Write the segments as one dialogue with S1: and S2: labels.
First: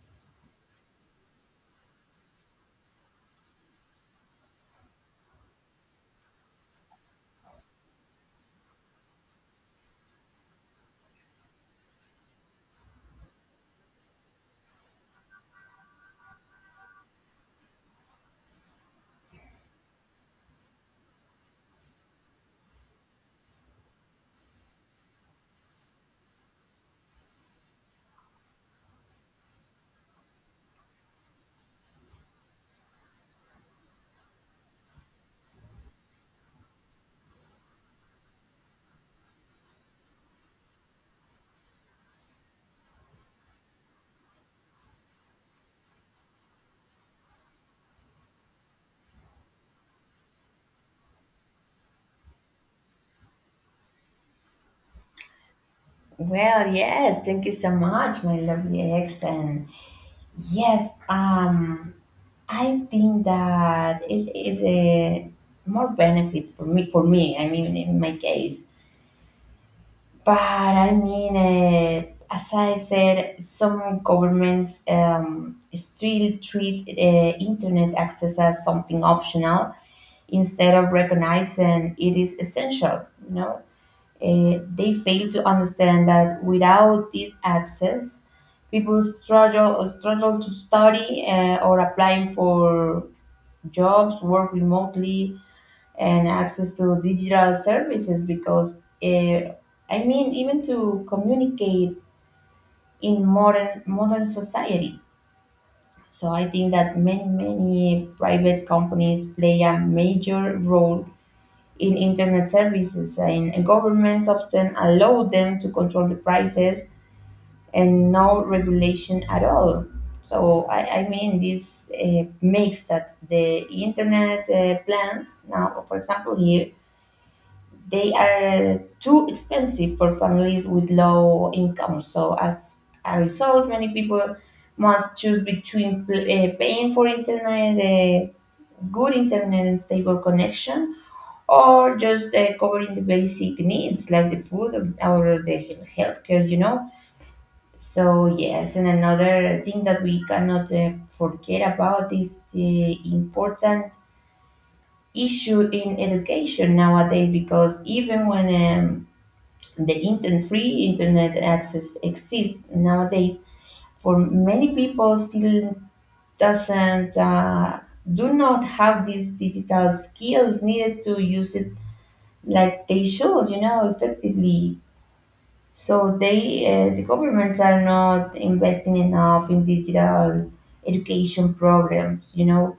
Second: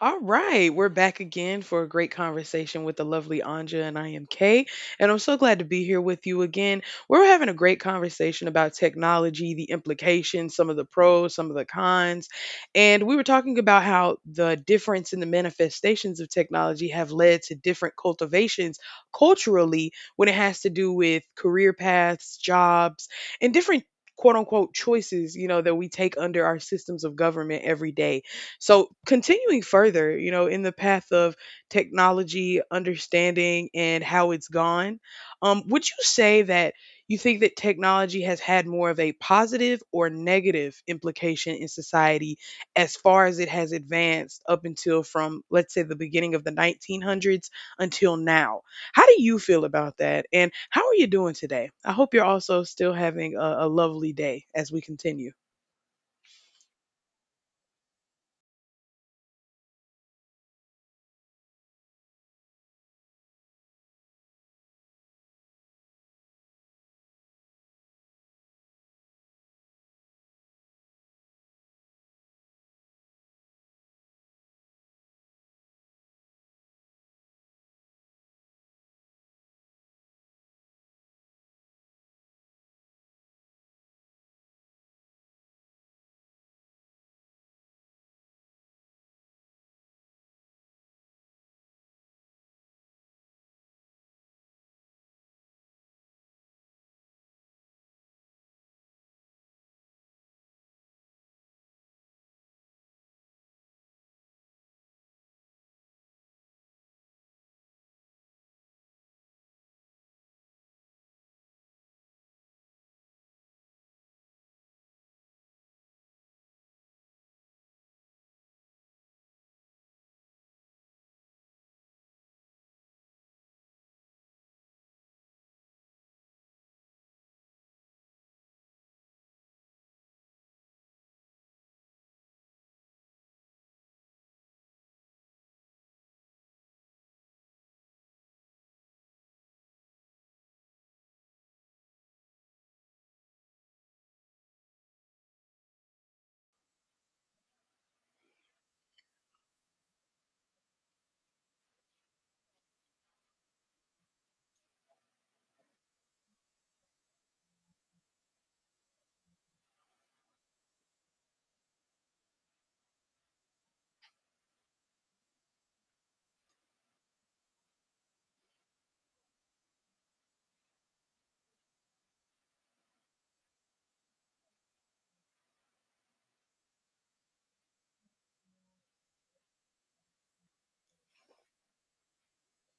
S1: All right, we're back again for a great conversation with the lovely Anja, and I am Kay, and I'm so glad to be here with you again. We're having a great conversation about technology, the implications, some of the pros, some of the cons, and we were talking about how the difference in the manifestations of technology have led to different cultivations culturally when it has to do with career paths, jobs, and different quote unquote choices that we take under our systems of government every day. So, continuing further, in the path of technology, understanding, and how it's gone, would you say that you think that technology has had more of a positive or negative implication in society as far as it has advanced up until from, let's say, the beginning of the 1900s until now? How do you feel about that? And how are you doing today? I hope you're also still having a lovely day as we continue.
S2: Well, yes, thank you so much, my lovely ex. And yes, I think that it more benefit for me, I mean, in my case. But I mean, as I said, some governments still treat internet access as something optional instead of recognizing it is essential, you know? They fail to understand that without this access, people struggle to study or applying for jobs, work remotely, and access to digital services. Because I mean, even to communicate in modern society. So I think that many private companies play a major role in internet services, and governments often allow them to control the prices and no regulation at all. So, I mean, this makes that the internet plans now, for example, here, they are too expensive for families with low income. So, as a result, many people must choose between paying for internet, good internet, and stable connection or just covering the basic needs like the food or the healthcare, you know. So yes, and another thing that we cannot forget about is the important issue in education nowadays because even when the internet free internet access exists nowadays, for many people still doesn't do not have these digital skills needed to use it like they should, you know, effectively. So the governments are not investing enough in digital education programs, you know,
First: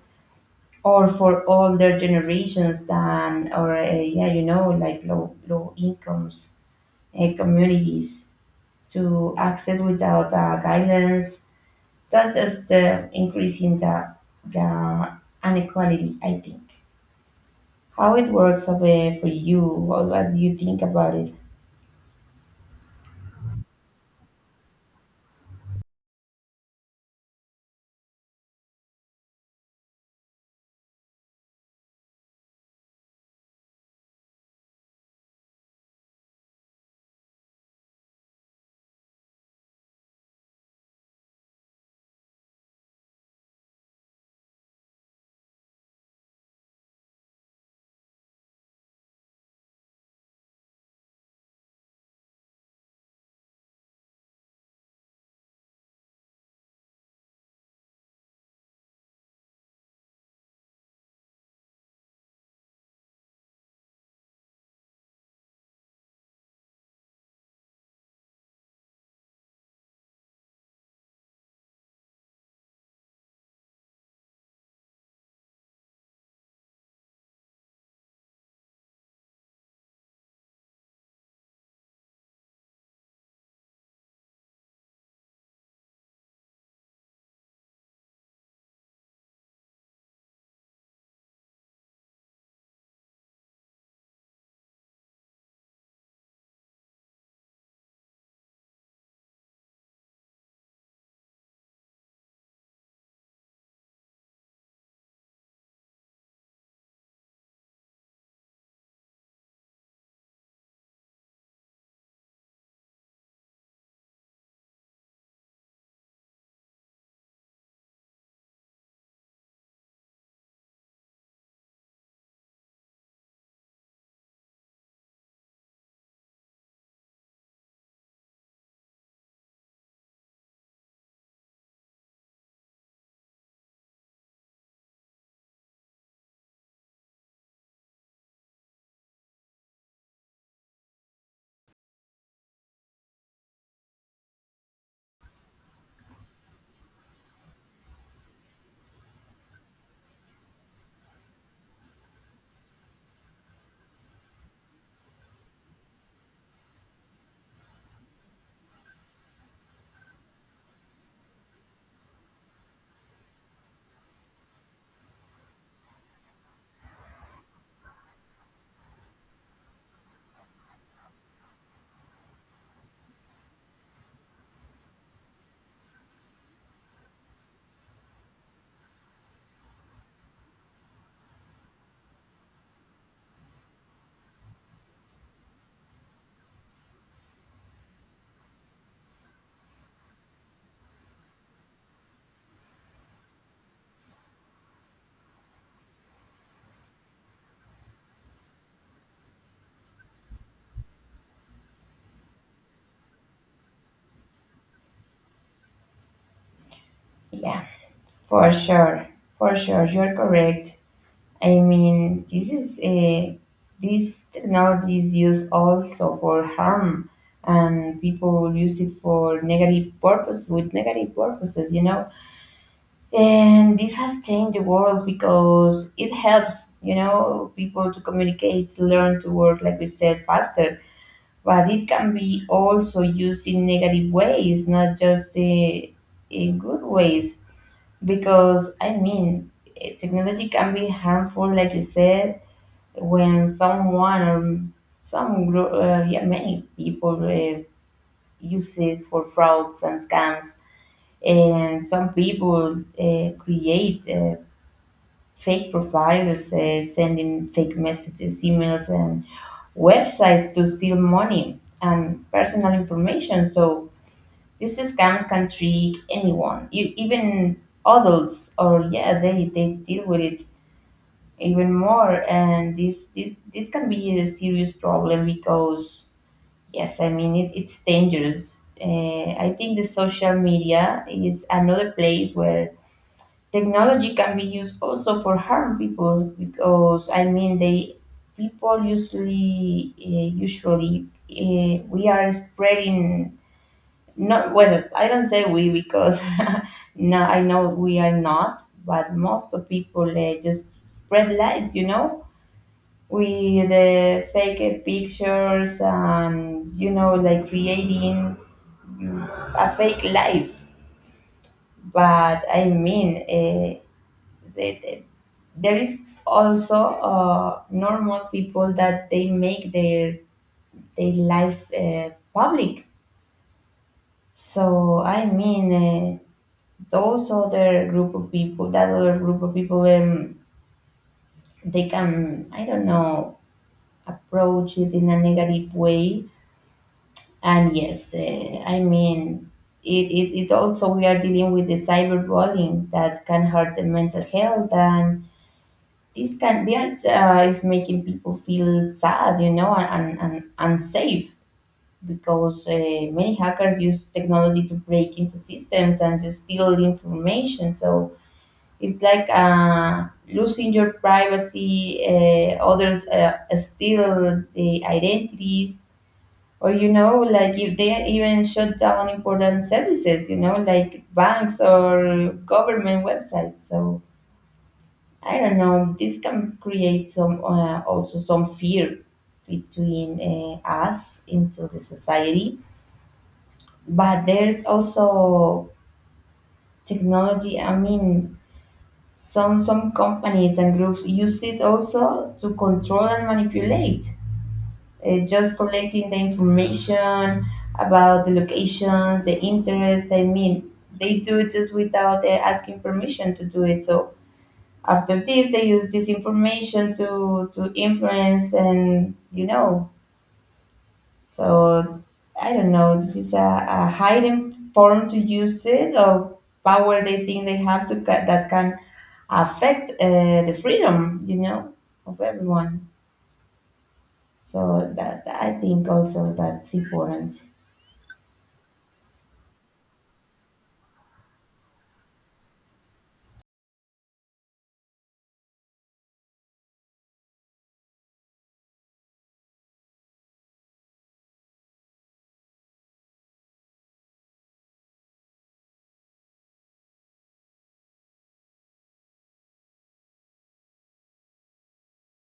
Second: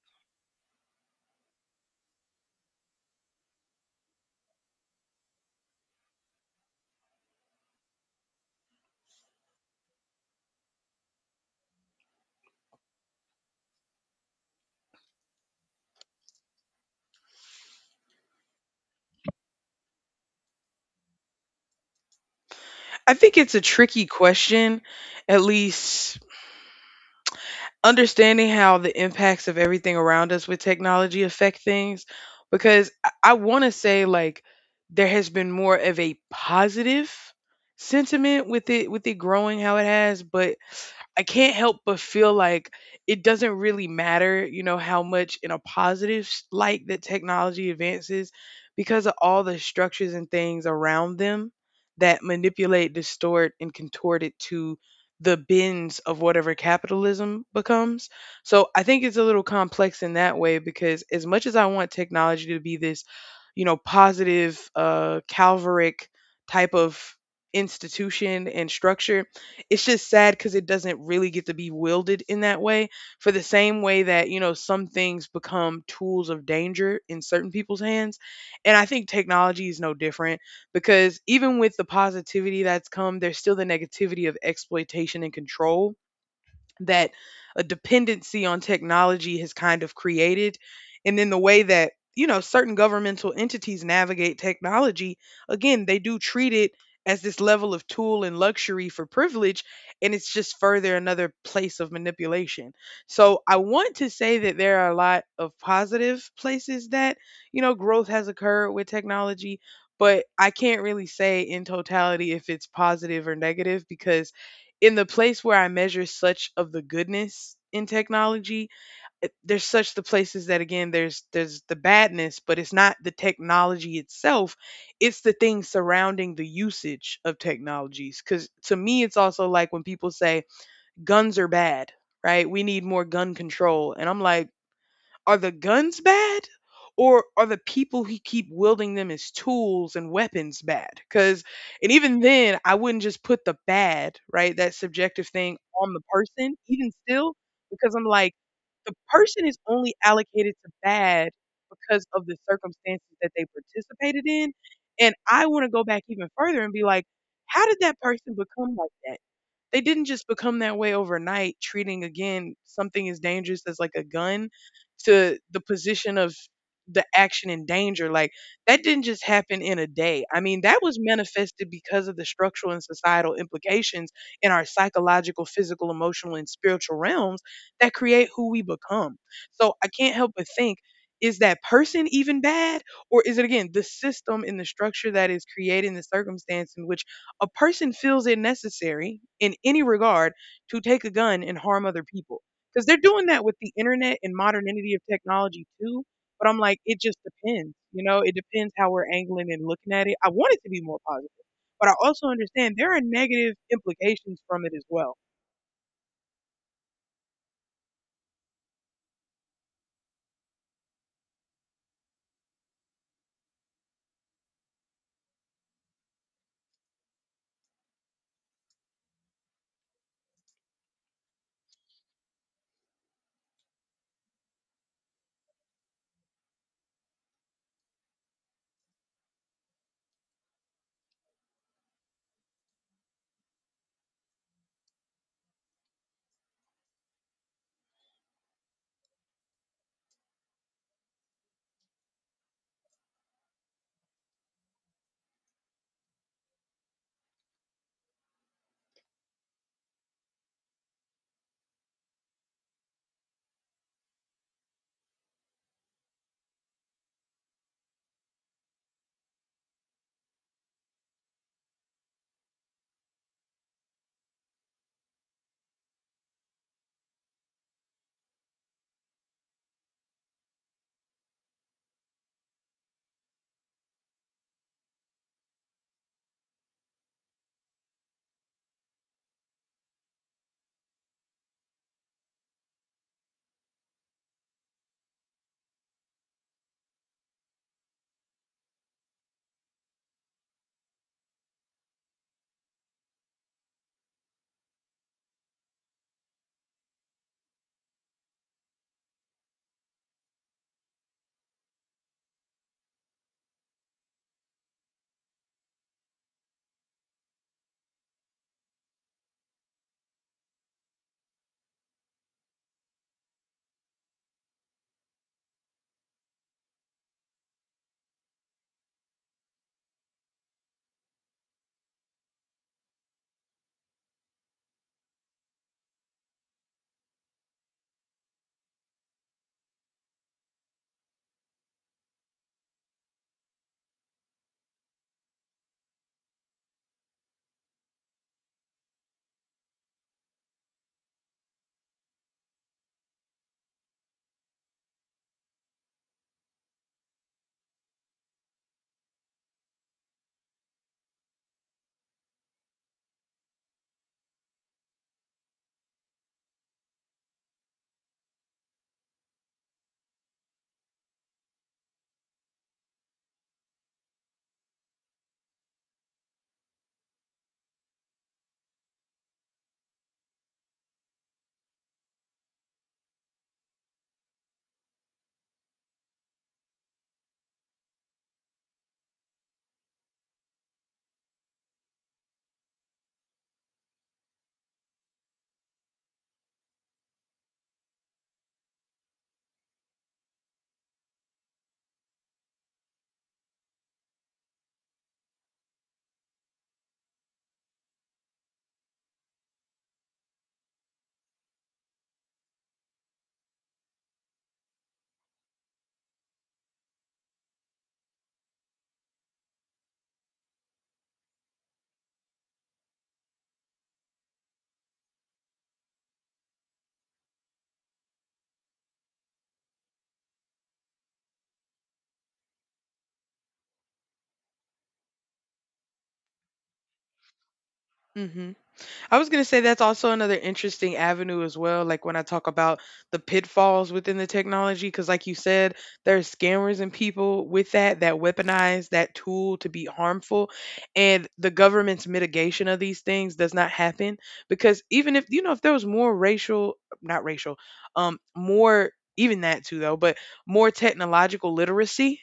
S2: or for older generations than, or yeah, you know, like low incomes communities to access without guidance. That's just increasing the inequality, I think. How it works for you? What do you think about it?
S1: I think it's a tricky question, at least understanding how the impacts of everything around us with technology affect things because I want to say like there has been more of a positive sentiment with it growing how it has, but I can't help but feel like it doesn't really matter, you know, how much in a positive light that technology advances because of all the structures and things around them that manipulate, distort, and contort it to the bins of whatever capitalism becomes. So I think it's a little complex in that way because as much as I want technology to be this, you know, positive, calvaric type of institution and structure. It's just sad because it doesn't really get to be wielded in that way. For the same way that, you know, some things become tools of danger in certain people's hands. And I think technology is no different because even with the positivity that's come, there's still the negativity of exploitation and control that a dependency on technology has kind of created. And then the way that, you know, certain governmental entities navigate technology, again, they do treat it as this level of tool and luxury for privilege. And it's just further another place of manipulation. So I want to say that there are a lot of positive places that, you know, growth has occurred with technology. But I can't really say in totality if it's positive or negative because in the place where I measure such of the goodness in technology, there's such the places that again there's the badness, but it's not the technology itself, it's the things surrounding the usage of technologies. Cause to me it's also like when people say guns are bad, right? We need more gun control. And I'm like, are the guns bad? Or are the people who keep wielding them as tools and weapons bad? Because, and even then, I wouldn't just put the bad, right? That subjective thing on the person, even still, because I'm like, the person is only allocated to bad because of the circumstances that they participated in. And I want to go back even further and be like, how did that person become like that? They didn't just become that way overnight, treating again something as dangerous as like a gun to the position of the action in danger. Like that didn't just happen in a day. I mean, that was manifested because of the structural and societal implications in our psychological, physical, emotional, and spiritual realms that create who we become. So I can't help but think, is that person even bad? Or is it again the system and the structure that is creating the circumstance in which a person feels it necessary in any regard to take a gun and harm other people. Because they're doing that with the internet and modernity of technology too. But I'm like, it just depends. You know, it depends how we're angling and looking at it. I want it to be more positive, but I also understand there are negative implications from it as well.
S2: Yeah. For sure, for sure, you're correct. I mean, this technology is used also for harm, and people use it for negative purpose with negative purposes, you know. And this has changed the world because it helps, you know, people to communicate, to learn to work, like we said, faster. But it can be also used in negative ways, not just in good ways because I mean, technology can be harmful, like you said, when someone or some group, yeah, many people use it for frauds and scams, and some people create fake profiles, sending fake messages, emails, and websites to steal money and personal information. So these scams can trick anyone, even adults or yeah they deal with it even more, and this can be a serious problem because yes, I mean, it's dangerous. I think the social media is another place where technology can be used also for harm people because I mean they people usually we are spreading not well. I don't say we because no, I know we are not, but most of people just spread lies, you know, with the fake pictures and, you know, like creating mm, a fake life. But I mean, the, the- there is also normal people that they make their life public. So I mean, those other group of people that other group of people they can, I don't know, approach it in a negative way. And yes, I mean, it also we are dealing with the cyberbullying that can hurt the mental health, and this can there's is making people feel sad, you know, and unsafe because many hackers use technology to break into systems and to steal information. So it's like losing your privacy. Others steal the identities or, you know, like, if they even shut down important services, you know, like banks or government websites. So I don't know, this can create some also some fear between us into the society. But there's also technology, I mean, some companies and groups use it also to control and manipulate, just collecting the information about the locations, the interest. I mean, they do it just without asking permission to do it. So after this, they use this information to influence and, you know. So I don't know. This is a hidden form to use it of power they think they have to that can affect the freedom, you know, of everyone. So that I think also that's important.
S1: Hmm. I was going to say that's also another interesting avenue as well. Like when I talk about the pitfalls within the technology, because like you said, there are scammers and people with that that weaponize that tool to be harmful. And the government's mitigation of these things does not happen because even if, you know, if there was more racial, not racial, more, even that too though, but more technological literacy,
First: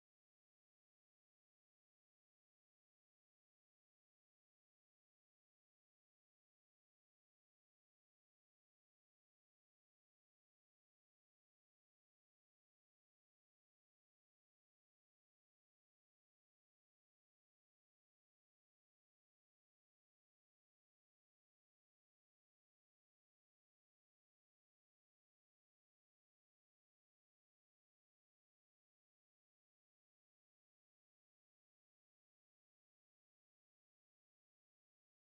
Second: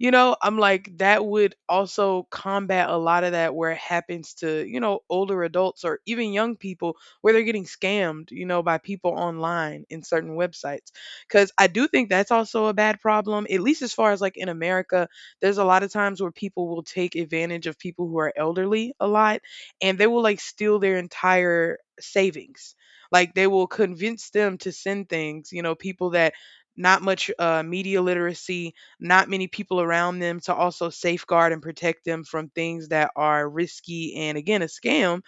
S1: you know, I'm like, that would also combat a lot of that where it happens to, you know, older adults or even young people where they're getting scammed, you know, by people online in certain websites. Cause I do think that's also a bad problem, at least as far as like in America, there's a lot of times where people will take advantage of people who are elderly a lot and they will like steal their entire savings. Like they will convince them to send things, you know, people that not much media literacy, not many people around them to also safeguard and protect them from things that are risky and again a scam.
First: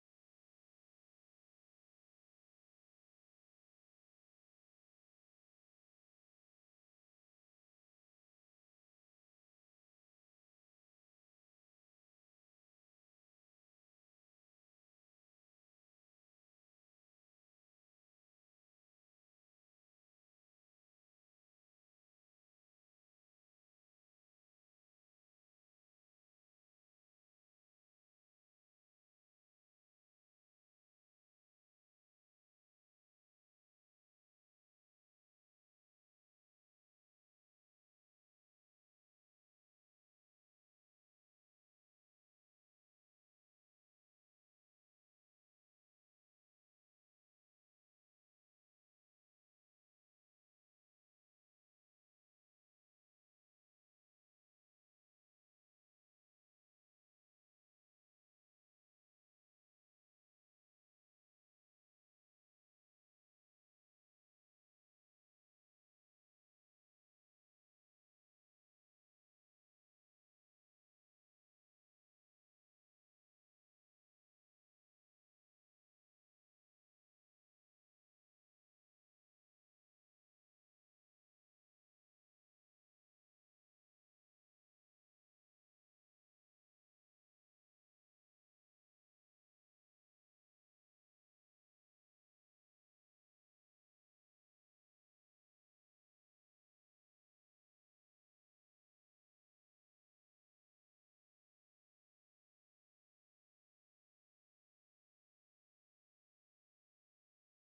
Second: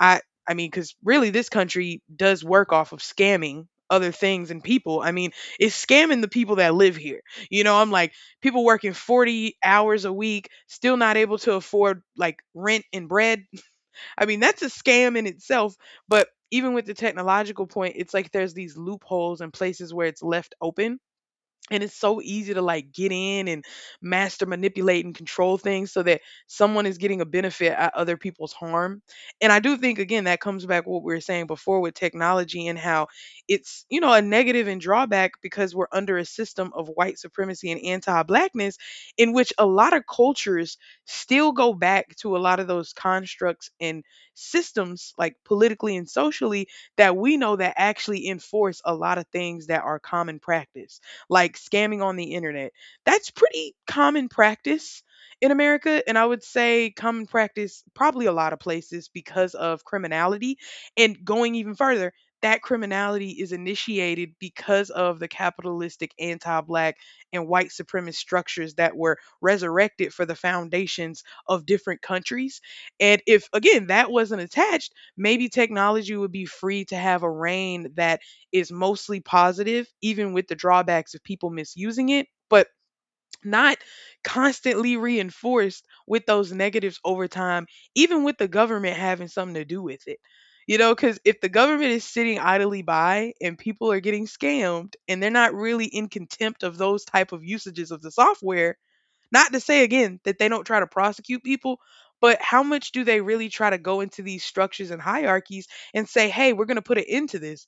S1: I i mean, because really this country does work off of scamming other things and people. I mean, it's scamming the people that live here. You know, I'm like, people working 40 hours a week still not able to afford like rent and bread. I mean, that's a scam in itself. But even with the technological point, it's like there's these loopholes and places where it's left open and it's so easy to like get in and master, manipulate, and control things so that someone is getting a benefit at other people's harm. And I do think, again, that comes back to what we were saying before with technology and how it's, you know, a negative and drawback because we're under a system of white supremacy and anti blackness in which a lot of cultures still go back to a lot of those constructs and systems, like politically and socially, that we know that actually enforce a lot of things that are common practice like scamming on the internet. That's pretty common practice in America. And I would say common practice probably a lot of places because of criminality. And going even further, that criminality is initiated because of the capitalistic anti black and white supremacist structures that were resurrected for the foundations of different countries. And if, again, that wasn't attached, maybe technology would be free to have a reign that is mostly positive, even with the drawbacks of people misusing it, but not constantly reinforced with those negatives over time, even with the government having something to do with it. You know, because if the government is sitting idly by and people are getting scammed and they're not really in contempt of those type of usages of the software, not to say again that they don't try to prosecute people, but how much do they really try to go into these structures and hierarchies and say, hey, we're going to put an end to this?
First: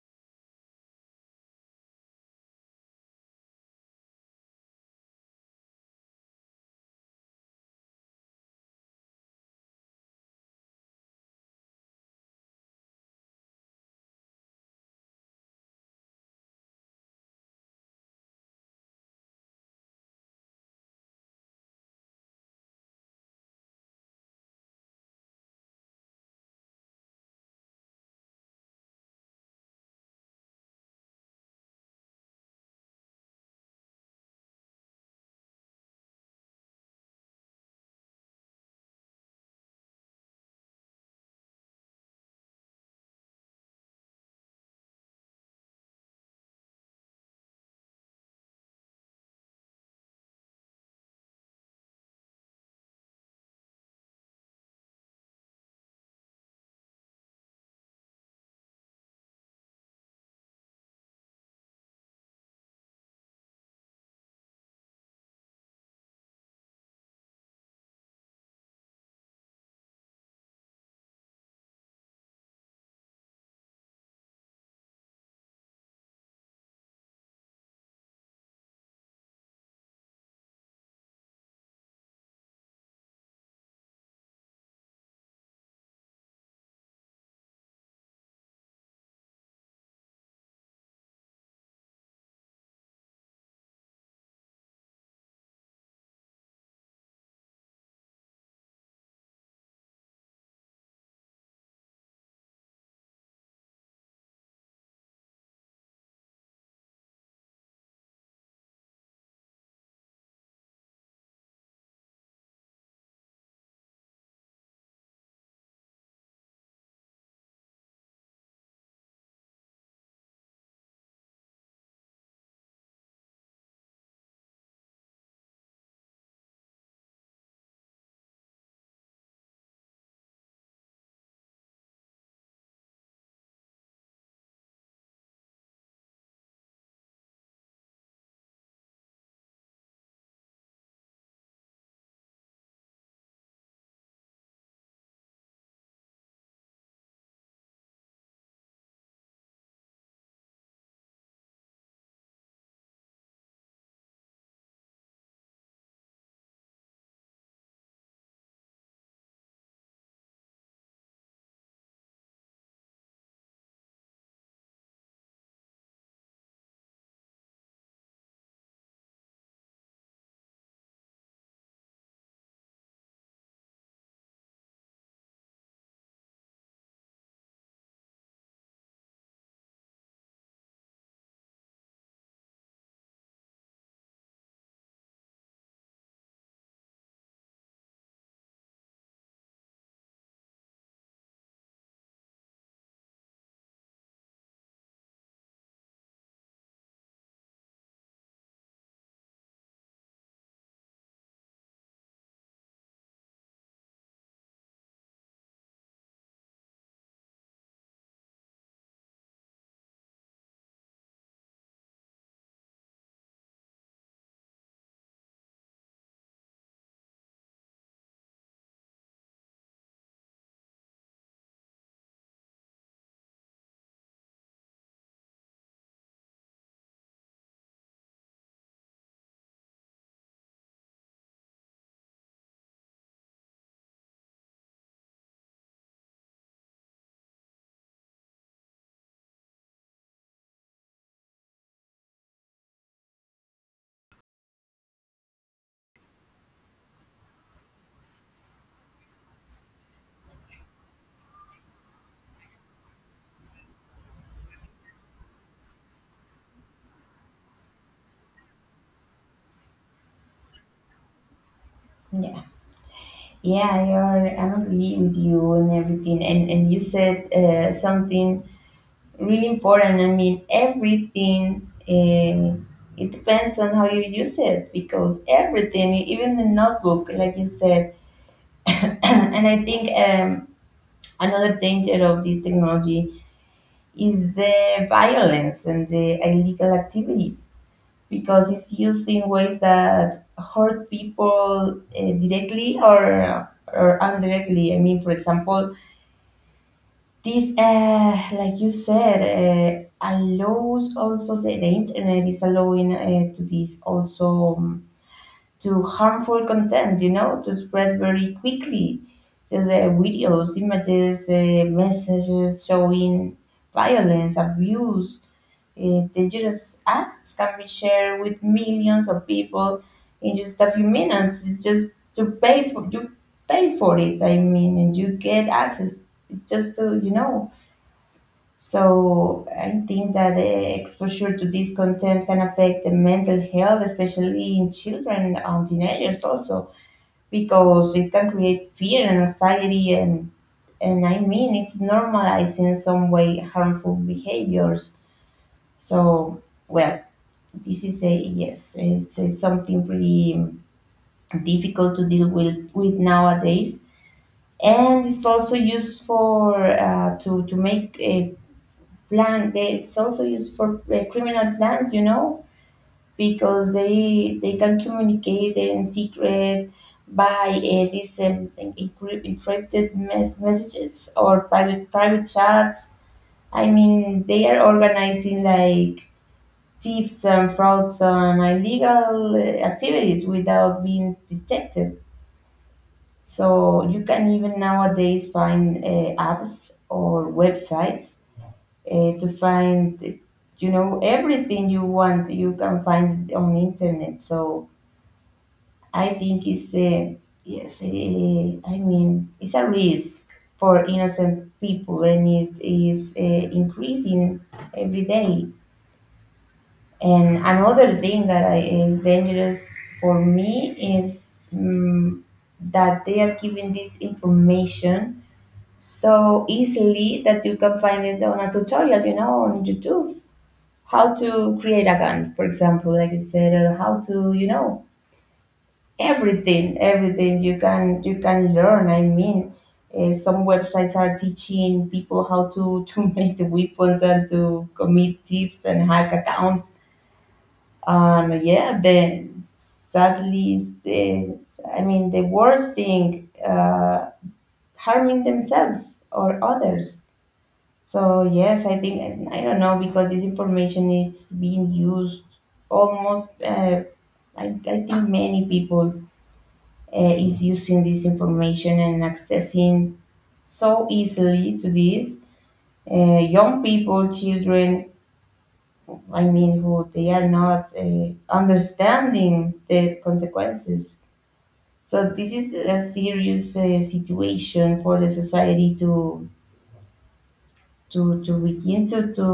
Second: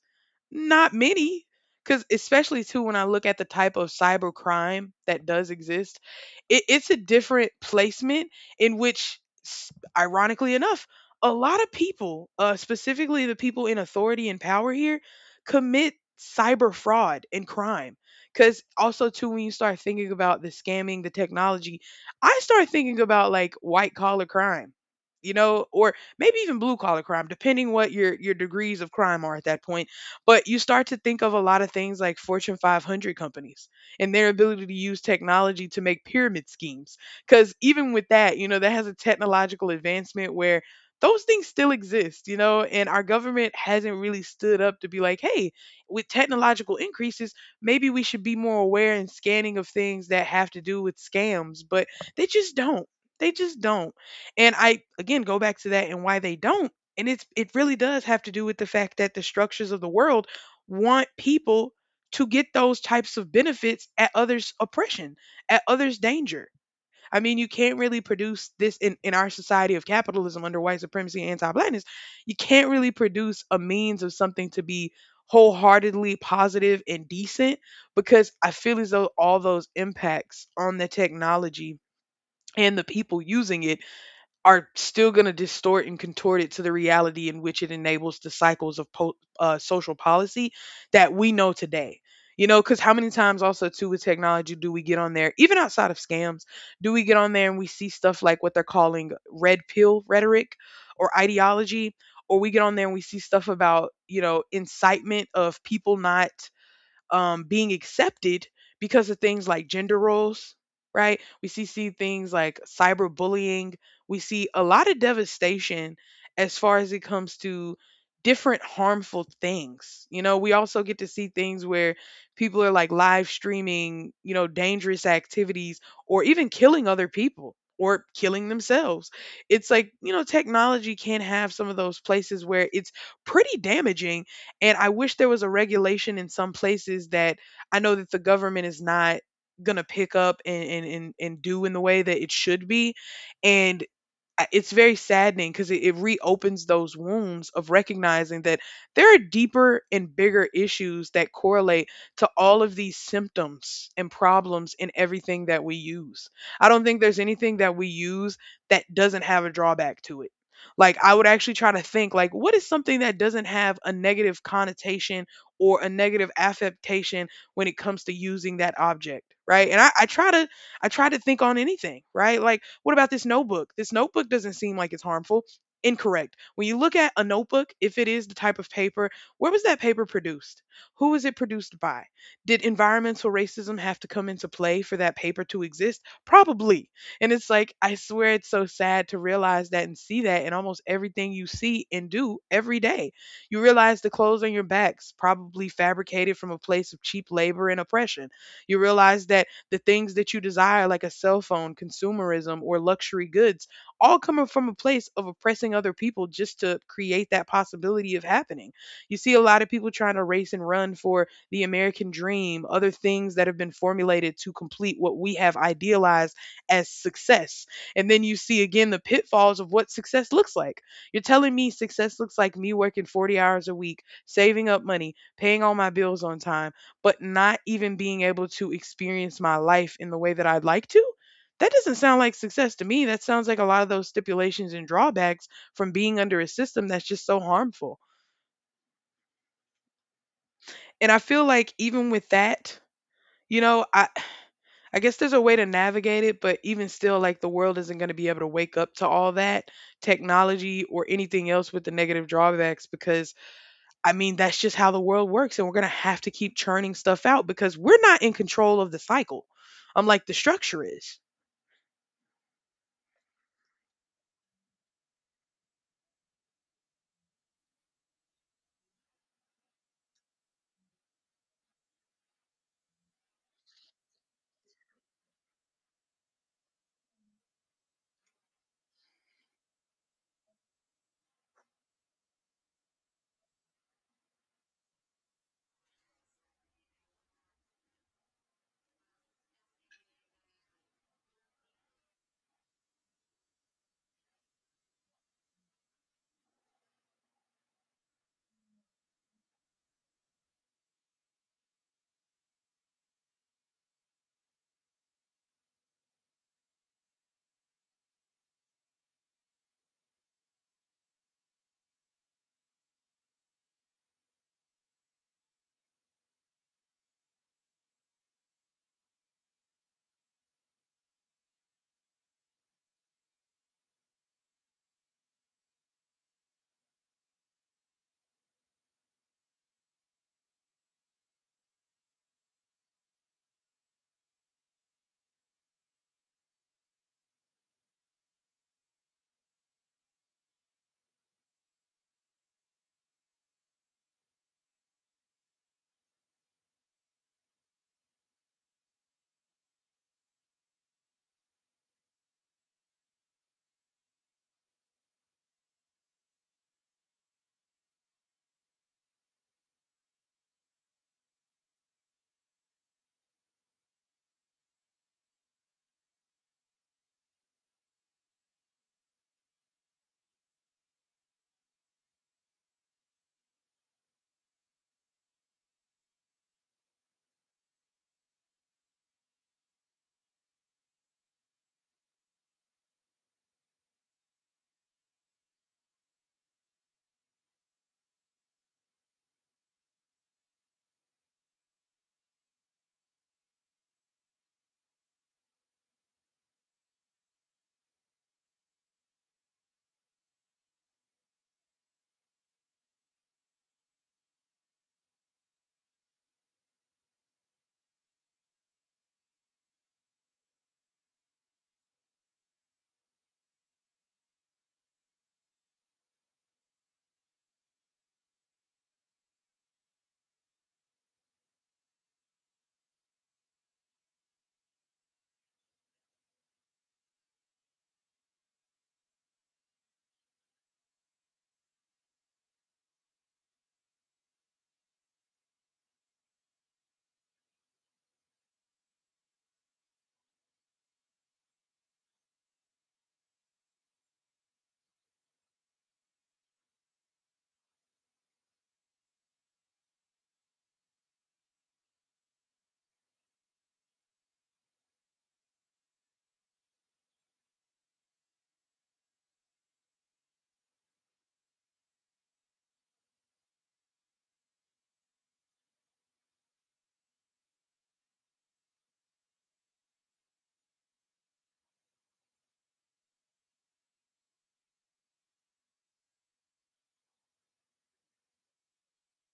S1: Not many. Because especially too, when I look at the type of cyber crime that does exist, it's a different placement in which, s- ironically enough, a lot of people, specifically the people in authority and power here, commit cyber fraud and crime. Cause also too, when you start thinking about the scamming, the technology, I start thinking about like white collar crime, you know, or maybe even blue collar crime, depending what your degrees of crime are at that point. But you start to think of a lot of things like Fortune 500 companies and their ability to use technology to make pyramid schemes. Because even with that, you know, that has a technological advancement where those things still exist, you know, and our government hasn't really stood up to be like, hey, with technological increases, maybe we should be more aware and scanning of things that have to do with scams, but they just don't. They just don't. And I again go back to that and why they don't. And it's it really does have to do with the fact that the structures of the world want people to get those types of benefits at others' oppression, at others' danger. I mean, you can't really produce this in our society of capitalism under white supremacy and anti blackness. You can't really produce a means of something to be wholeheartedly positive and decent because I feel as though all those impacts on the technology and the people using it are still going to distort and contort it to the reality in which it enables the cycles of social policy that we know today. You know, because how many times also too with technology do we get on there, even outside of scams, do we get on there and we see stuff like what they're calling red pill rhetoric or ideology, or we get on there and we see stuff about, incitement of people not being accepted because of things like gender roles, right? We see things like cyberbullying. We see a lot of devastation as far as it comes to different harmful things. You know, we also get to see things where people are like live streaming, dangerous activities or even killing other people or killing themselves. It's like, you know, technology can have some of those places where it's pretty damaging, and I wish there was a regulation in some places that I know that the government is not gonna pick up and and do in the way that it should be. And it's very saddening because it reopens those wounds of recognizing that there are deeper and bigger issues that correlate to all of these symptoms and problems in everything that we use. I don't think there's anything that we use that doesn't have a drawback to it. Like, I would actually try to think like what is something that doesn't have a negative connotation or a negative affectation when it comes to using that object, right? And I try to think on anything, right? Like, what about this notebook? This notebook doesn't seem like it's harmful. Incorrect. When you look at a notebook, if it is the type of paper, where was that paper produced? Who was it produced by? Did environmental racism have to come into play for that paper to exist? Probably. And it's like, I swear it's so sad to realize that and see that in almost everything you see and do every day. You realize the clothes on your backs probably fabricated from a place of cheap labor and oppression. You realize that the things that you desire, like a cell phone, consumerism, or luxury goods, all coming from a place of oppressing other people just to create that possibility of happening. You see a lot of people trying to race and run for the American dream, other things that have been formulated to complete what we have idealized as success. And then you see again the pitfalls of what success looks like. You're telling me success looks like me working 40 hours a week, saving up money, paying all my bills on time but not even being able to experience my life in the way that I'd like to, that doesn't sound like success to me. That sounds like a lot of those stipulations and drawbacks from being under a system that's just so harmful. And I feel like even with that, you know, I I guess there's a way to navigate it, but even still like the world isn't going to be able to wake up to all that technology or anything else with the negative drawbacks because I mean, that's just how the world works, and we're gonna have to keep churning stuff out because we're not in control of the cycle. I'm like, the structure is.
S2: Yeah. Yeah, I'm agree with you and everything. And you said something really important. I mean, everything, it depends on how you use it because everything, even the notebook, like you said. And I think another danger of this technology is the violence and the illegal activities because it's used in ways that hurt people directly or indirectly. I mean, for example, this, like you said, allows also the internet is allowing to this also to harmful content, you know, to spread very quickly. To the videos, images, messages showing violence, abuse, dangerous acts can be shared with millions of people in just a few minutes. It's just to pay for you pay for it. I mean, and you get access. It's just to, you know. So I think that the exposure to this content can affect the mental health, especially in children and teenagers also, because it can create fear and anxiety and I mean, it's normalizing in some way harmful behaviors. So well, this is a yes, it's something pretty difficult to deal with nowadays. And it's also used for to make plan. It's also used for criminal plans, you know, because they can communicate in secret by these encrypted messages or private chats. I mean, they are organizing like thieves and frauds and illegal activities without being detected. So you can even nowadays find apps or websites to find, you know, everything you want, you can find it on internet. So I think it's a yes, a, I mean, it's a risk for innocent people and it is increasing every day. And another thing that I, is dangerous for me is that they are giving this information so easily that you can find it on a tutorial, you know, on YouTube, how to create account, for example, like you said, or how to, you know, everything everything you can learn. I mean, some websites are teaching people how to to make the weapons and to commit tips and hack accounts. And yeah, then sadly the, I mean, the worst thing harming themselves or others. So yes, I think I don't know because this information is being used almost. I think many people is using this information and accessing so easily to this. Young people, children, I mean, who they are not understanding the consequences. So this is a serious situation for the society to. To begin to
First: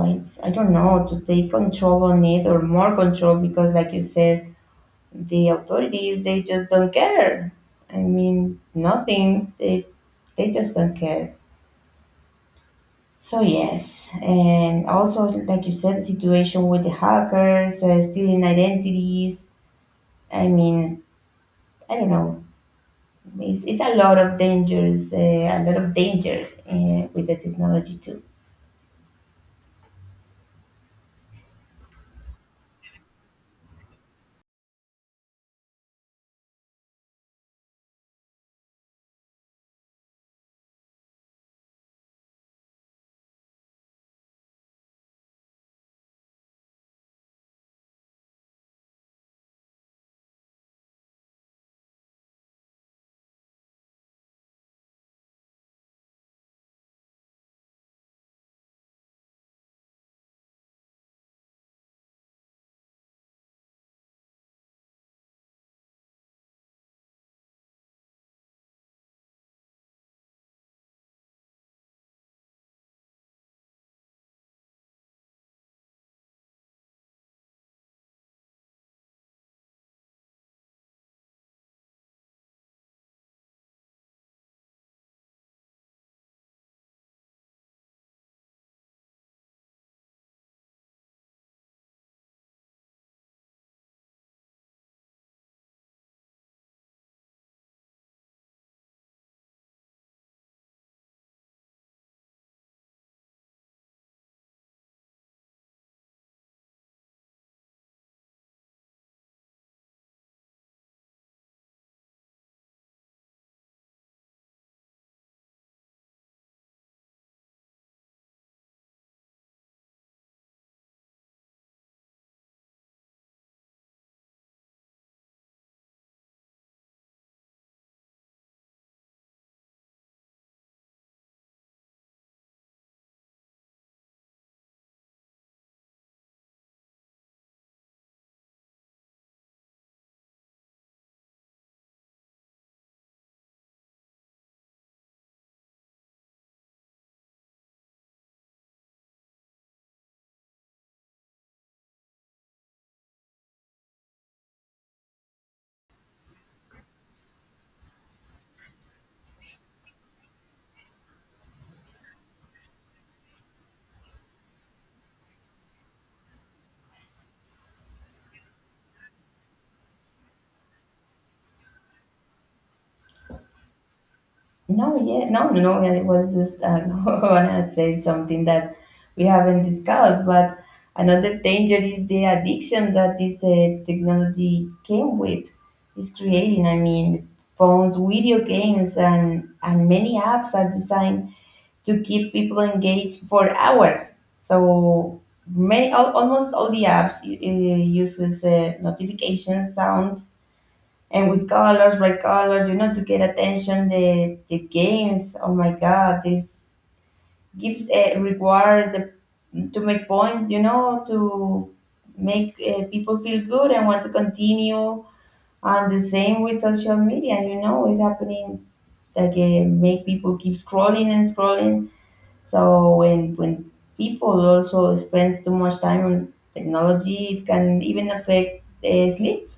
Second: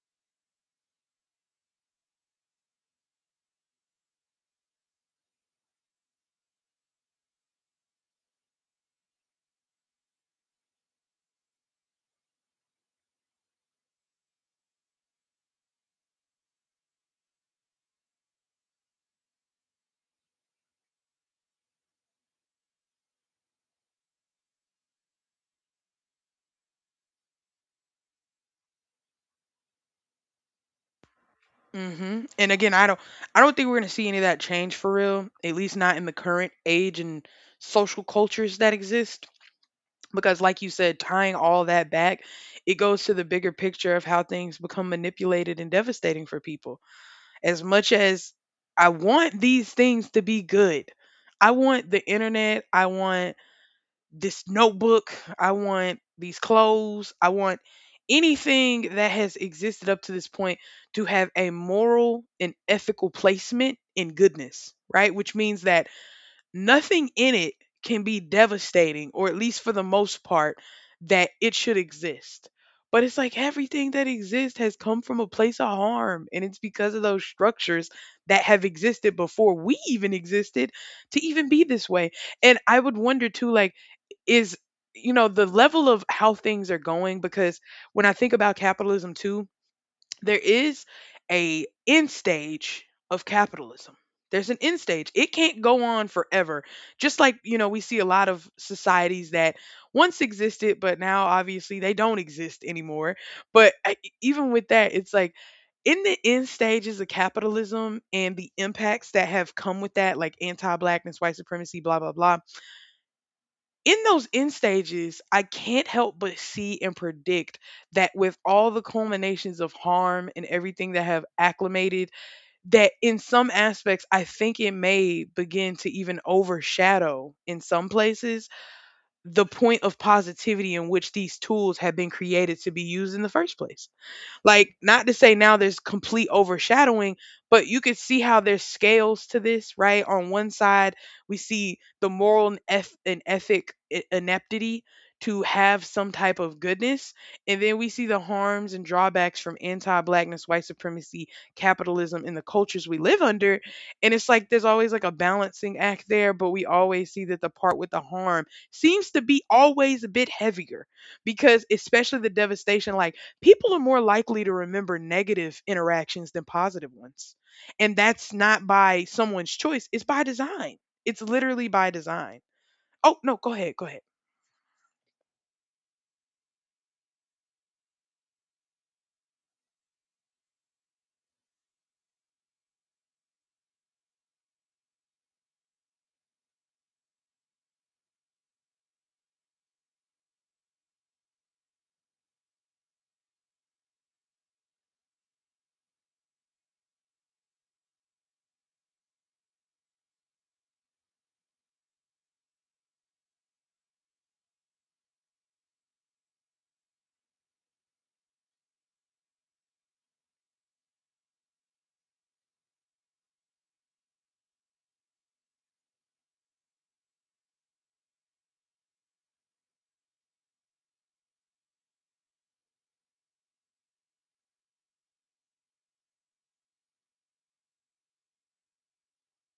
S2: I don't know, to take control on it or more control because like you said, the authorities they just don't care. I mean, nothing, they they just don't care. So yes, and also like you said, the situation with the hackers stealing identities, I mean, I don't know, it's a lot of dangers, a lot of danger with the technology too.
S1: Hmm. And again, I don't think we're gonna see any of that change for real. At least not in the current age and social cultures that exist. Because, like you said, tying all that back, it goes to the bigger picture of how things become manipulated and devastating for people. As much as I want these things to be good, I want the internet. I want this notebook. I want these clothes. I want anything that has existed up to this point to have a moral and ethical placement in goodness, right? Which means that nothing in it can be devastating, or at least for the most part, that it should exist. But it's like everything that exists has come from a place of harm. And it's because of those structures that have existed before we even existed to even be this way. And I would wonder too, like, is, you know, the level of how things are going because when I think about capitalism too, there is a end stage of capitalism. There's an end stage, it can't go on forever. Just like, you know, we see a lot of societies that once existed but now obviously they don't exist anymore. But even with that, it's like in the end stages of capitalism and the impacts that have come with that, like anti-blackness, white supremacy, blah blah blah, in those end stages, I can't help but see and predict that with all the culminations of harm and everything that have acclimated, that in some aspects, I think it may begin to even overshadow in some places the point of positivity in which these tools have been created to be used in the first place. Like, not to say now there's complete overshadowing, but you could see how there's scales to this, right? On one side, we see the moral and, ethic ineptity to have some type of goodness. And then we see the harms and drawbacks from anti blackness, white supremacy, capitalism, and the cultures we live under. And it's like there's always like a balancing act there, but we always see that the part with the harm seems to be always a bit heavier because, especially the devastation, like people are more likely to remember negative interactions than positive ones. And that's not by someone's choice, it's by design. It's literally by design. Oh, no, go ahead, go ahead.
S2: No, yeah, no, no. no. I was just gonna say something that we haven't discussed, but another danger is the addiction that this technology came with, is creating. I mean, phones, video games, and many apps are designed to keep people engaged for hours. So many, almost all the apps uses notifications, sounds, and with colors, bright colors, you know, to get attention the games. Oh my God, this gives a reward the, to make points, you know, to make people feel good and want to continue. And the same with social media, you know, it's happening like make people keep scrolling and scrolling. So when people also spend too much time on technology, it can even affect sleep.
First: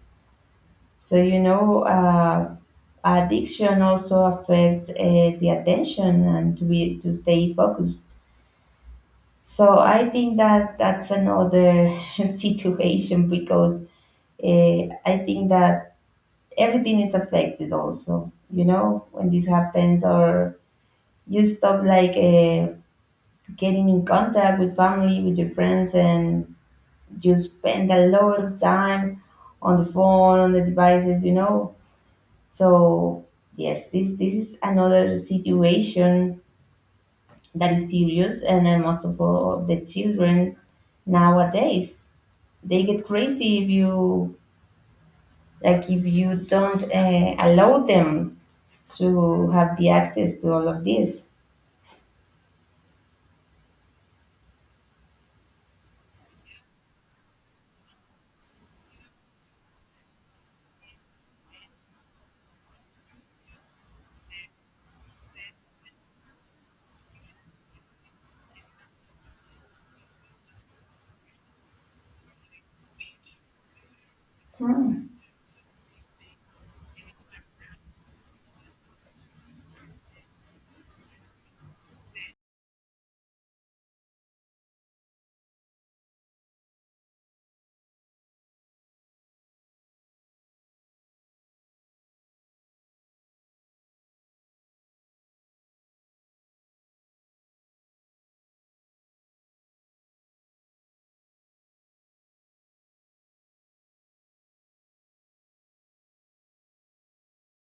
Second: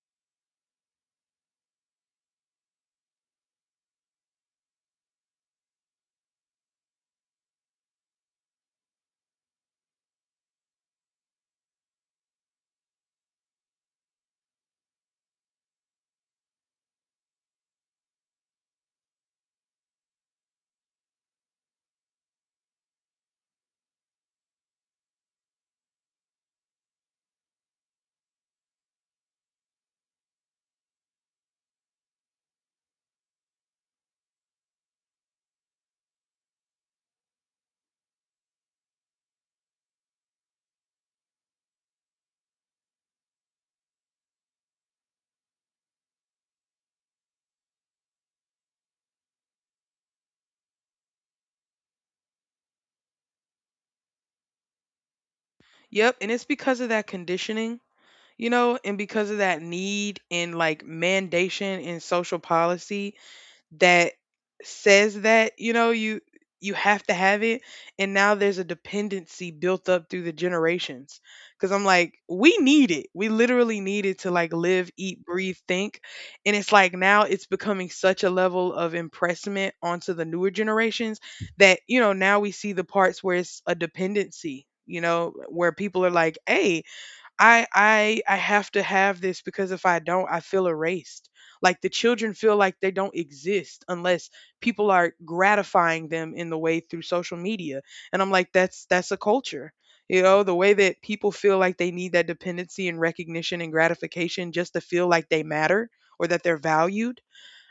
S2: So you know. Addiction also affects the attention and to be to stay focused. So I think that that's another situation because I think that everything is affected also, you know, when this happens, or you stop like getting in contact with family, with your friends, and you spend a lot of time on the phone, on the devices, you know. So yes, this is another situation that is serious, and then most of all, the children nowadays, they get crazy if you like if you don't allow them to have the access to all of this.
S1: Yep, and it's because of that conditioning, you know, and because of that need and like mandation in social policy that says that, you know, you have to have it and now there's a dependency built up through the generations cuz I'm like, we need it. We literally need it to like live,
S2: Hmm.
S1: eat, breathe, think. And it's like now it's becoming such a level of impressment onto the newer generations that, you know, now we see the parts where it's a dependency, you know, where people are like, "Hey, I have to have this because if I don't, I feel erased. Like the children feel like they don't exist unless people are gratifying them in the way through social media." And I'm like, that's a culture. You know, the way that people feel like they need that dependency and recognition and gratification just to feel like they matter or that they're valued,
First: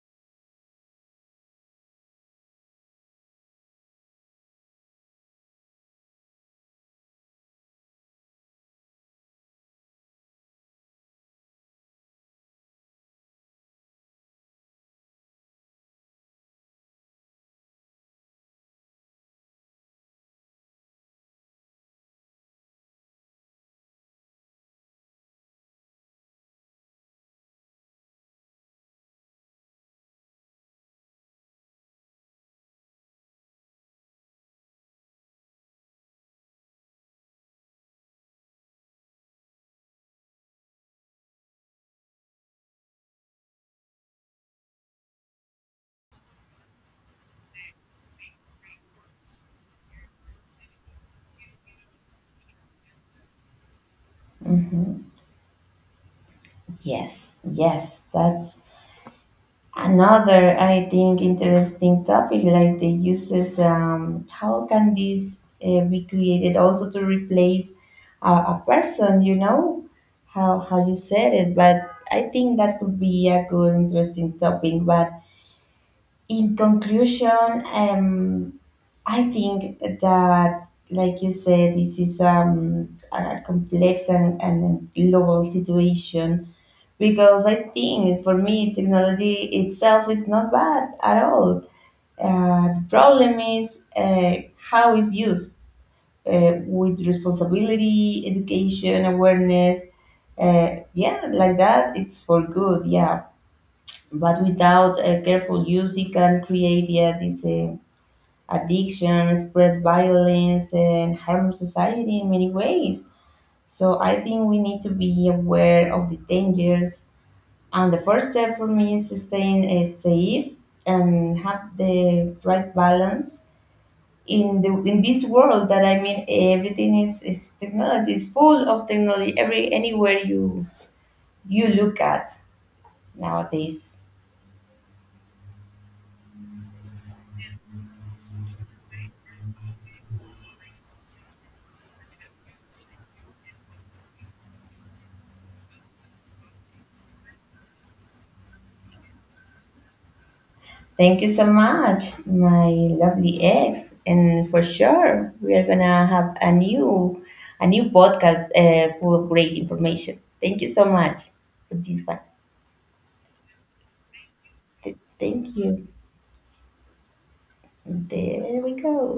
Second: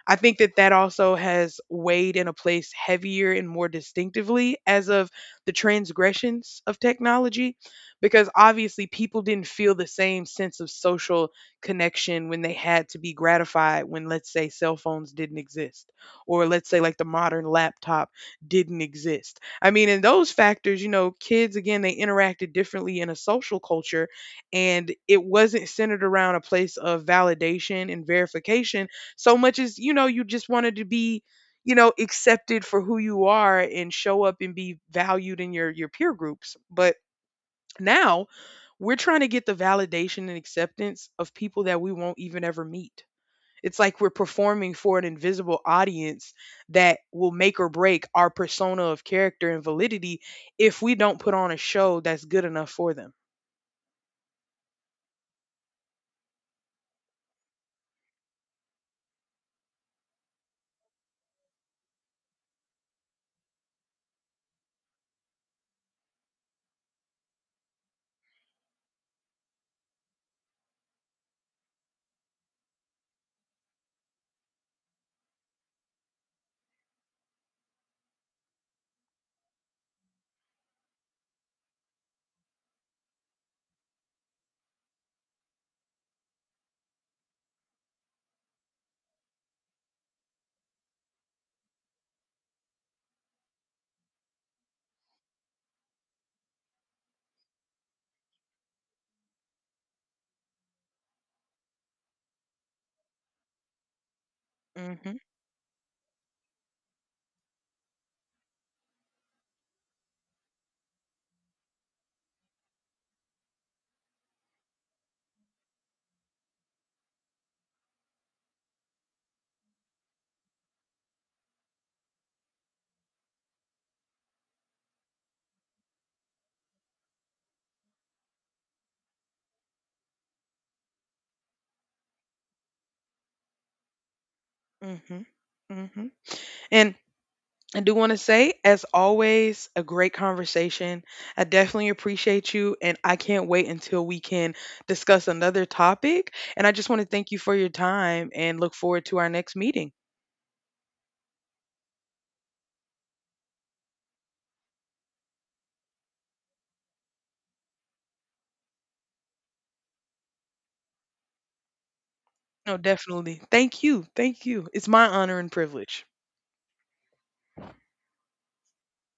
S1: I think that that also has weighed in a place heavier and more distinctively as of the transgressions of technology, because obviously people didn't feel the same sense of social connection when they had to be gratified when, let's say, cell phones didn't exist, or let's say, like the modern laptop didn't exist. I mean, in those factors, you know, kids, again, they interacted differently in a social culture, and it wasn't centered around a place of validation and verification so much as, you know, you just wanted to be, you know, accepted for who you are and show up and be valued in your peer groups. But now we're trying to get the validation and acceptance of people that we won't even ever meet. It's like we're performing for an invisible audience that will make or break our persona of character and validity if we don't put on a show that's good enough for them.
S2: Hmm. Yes, yes, that's another, I think, interesting topic like the uses, how can this be created also to replace a person, you know, how you said it, but I think that could be a good, interesting topic. But in conclusion, I think that, like you said, this is a complex and global situation because I think for me technology itself is not bad at all. The problem is how it's used with responsibility, education, awareness. Yeah, like that, it's for good. Yeah, but without a
S1: Mhm.
S2: careful use, it can create yeah this addiction, spread violence, and harm society in many ways. So I think we need to be aware of the dangers, and the first step for me is staying safe and have the right balance in the in this world that I mean everything is technology is full of technology every anywhere you you look at nowadays.
S1: Mhm. Mhm. And I do want to say, as always, a great conversation. I definitely appreciate you, and I can't wait until we can discuss another topic. And I just want to thank you for your time and look forward to our next meeting.
S2: Thank you so much, my lovely ex, and for sure we are gonna have a new podcast full of great information. Thank you so much for this one.
S1: No, definitely. Thank you. Thank you. It's my honor
S2: Thank
S1: and
S2: you.
S1: privilege.
S2: There we go.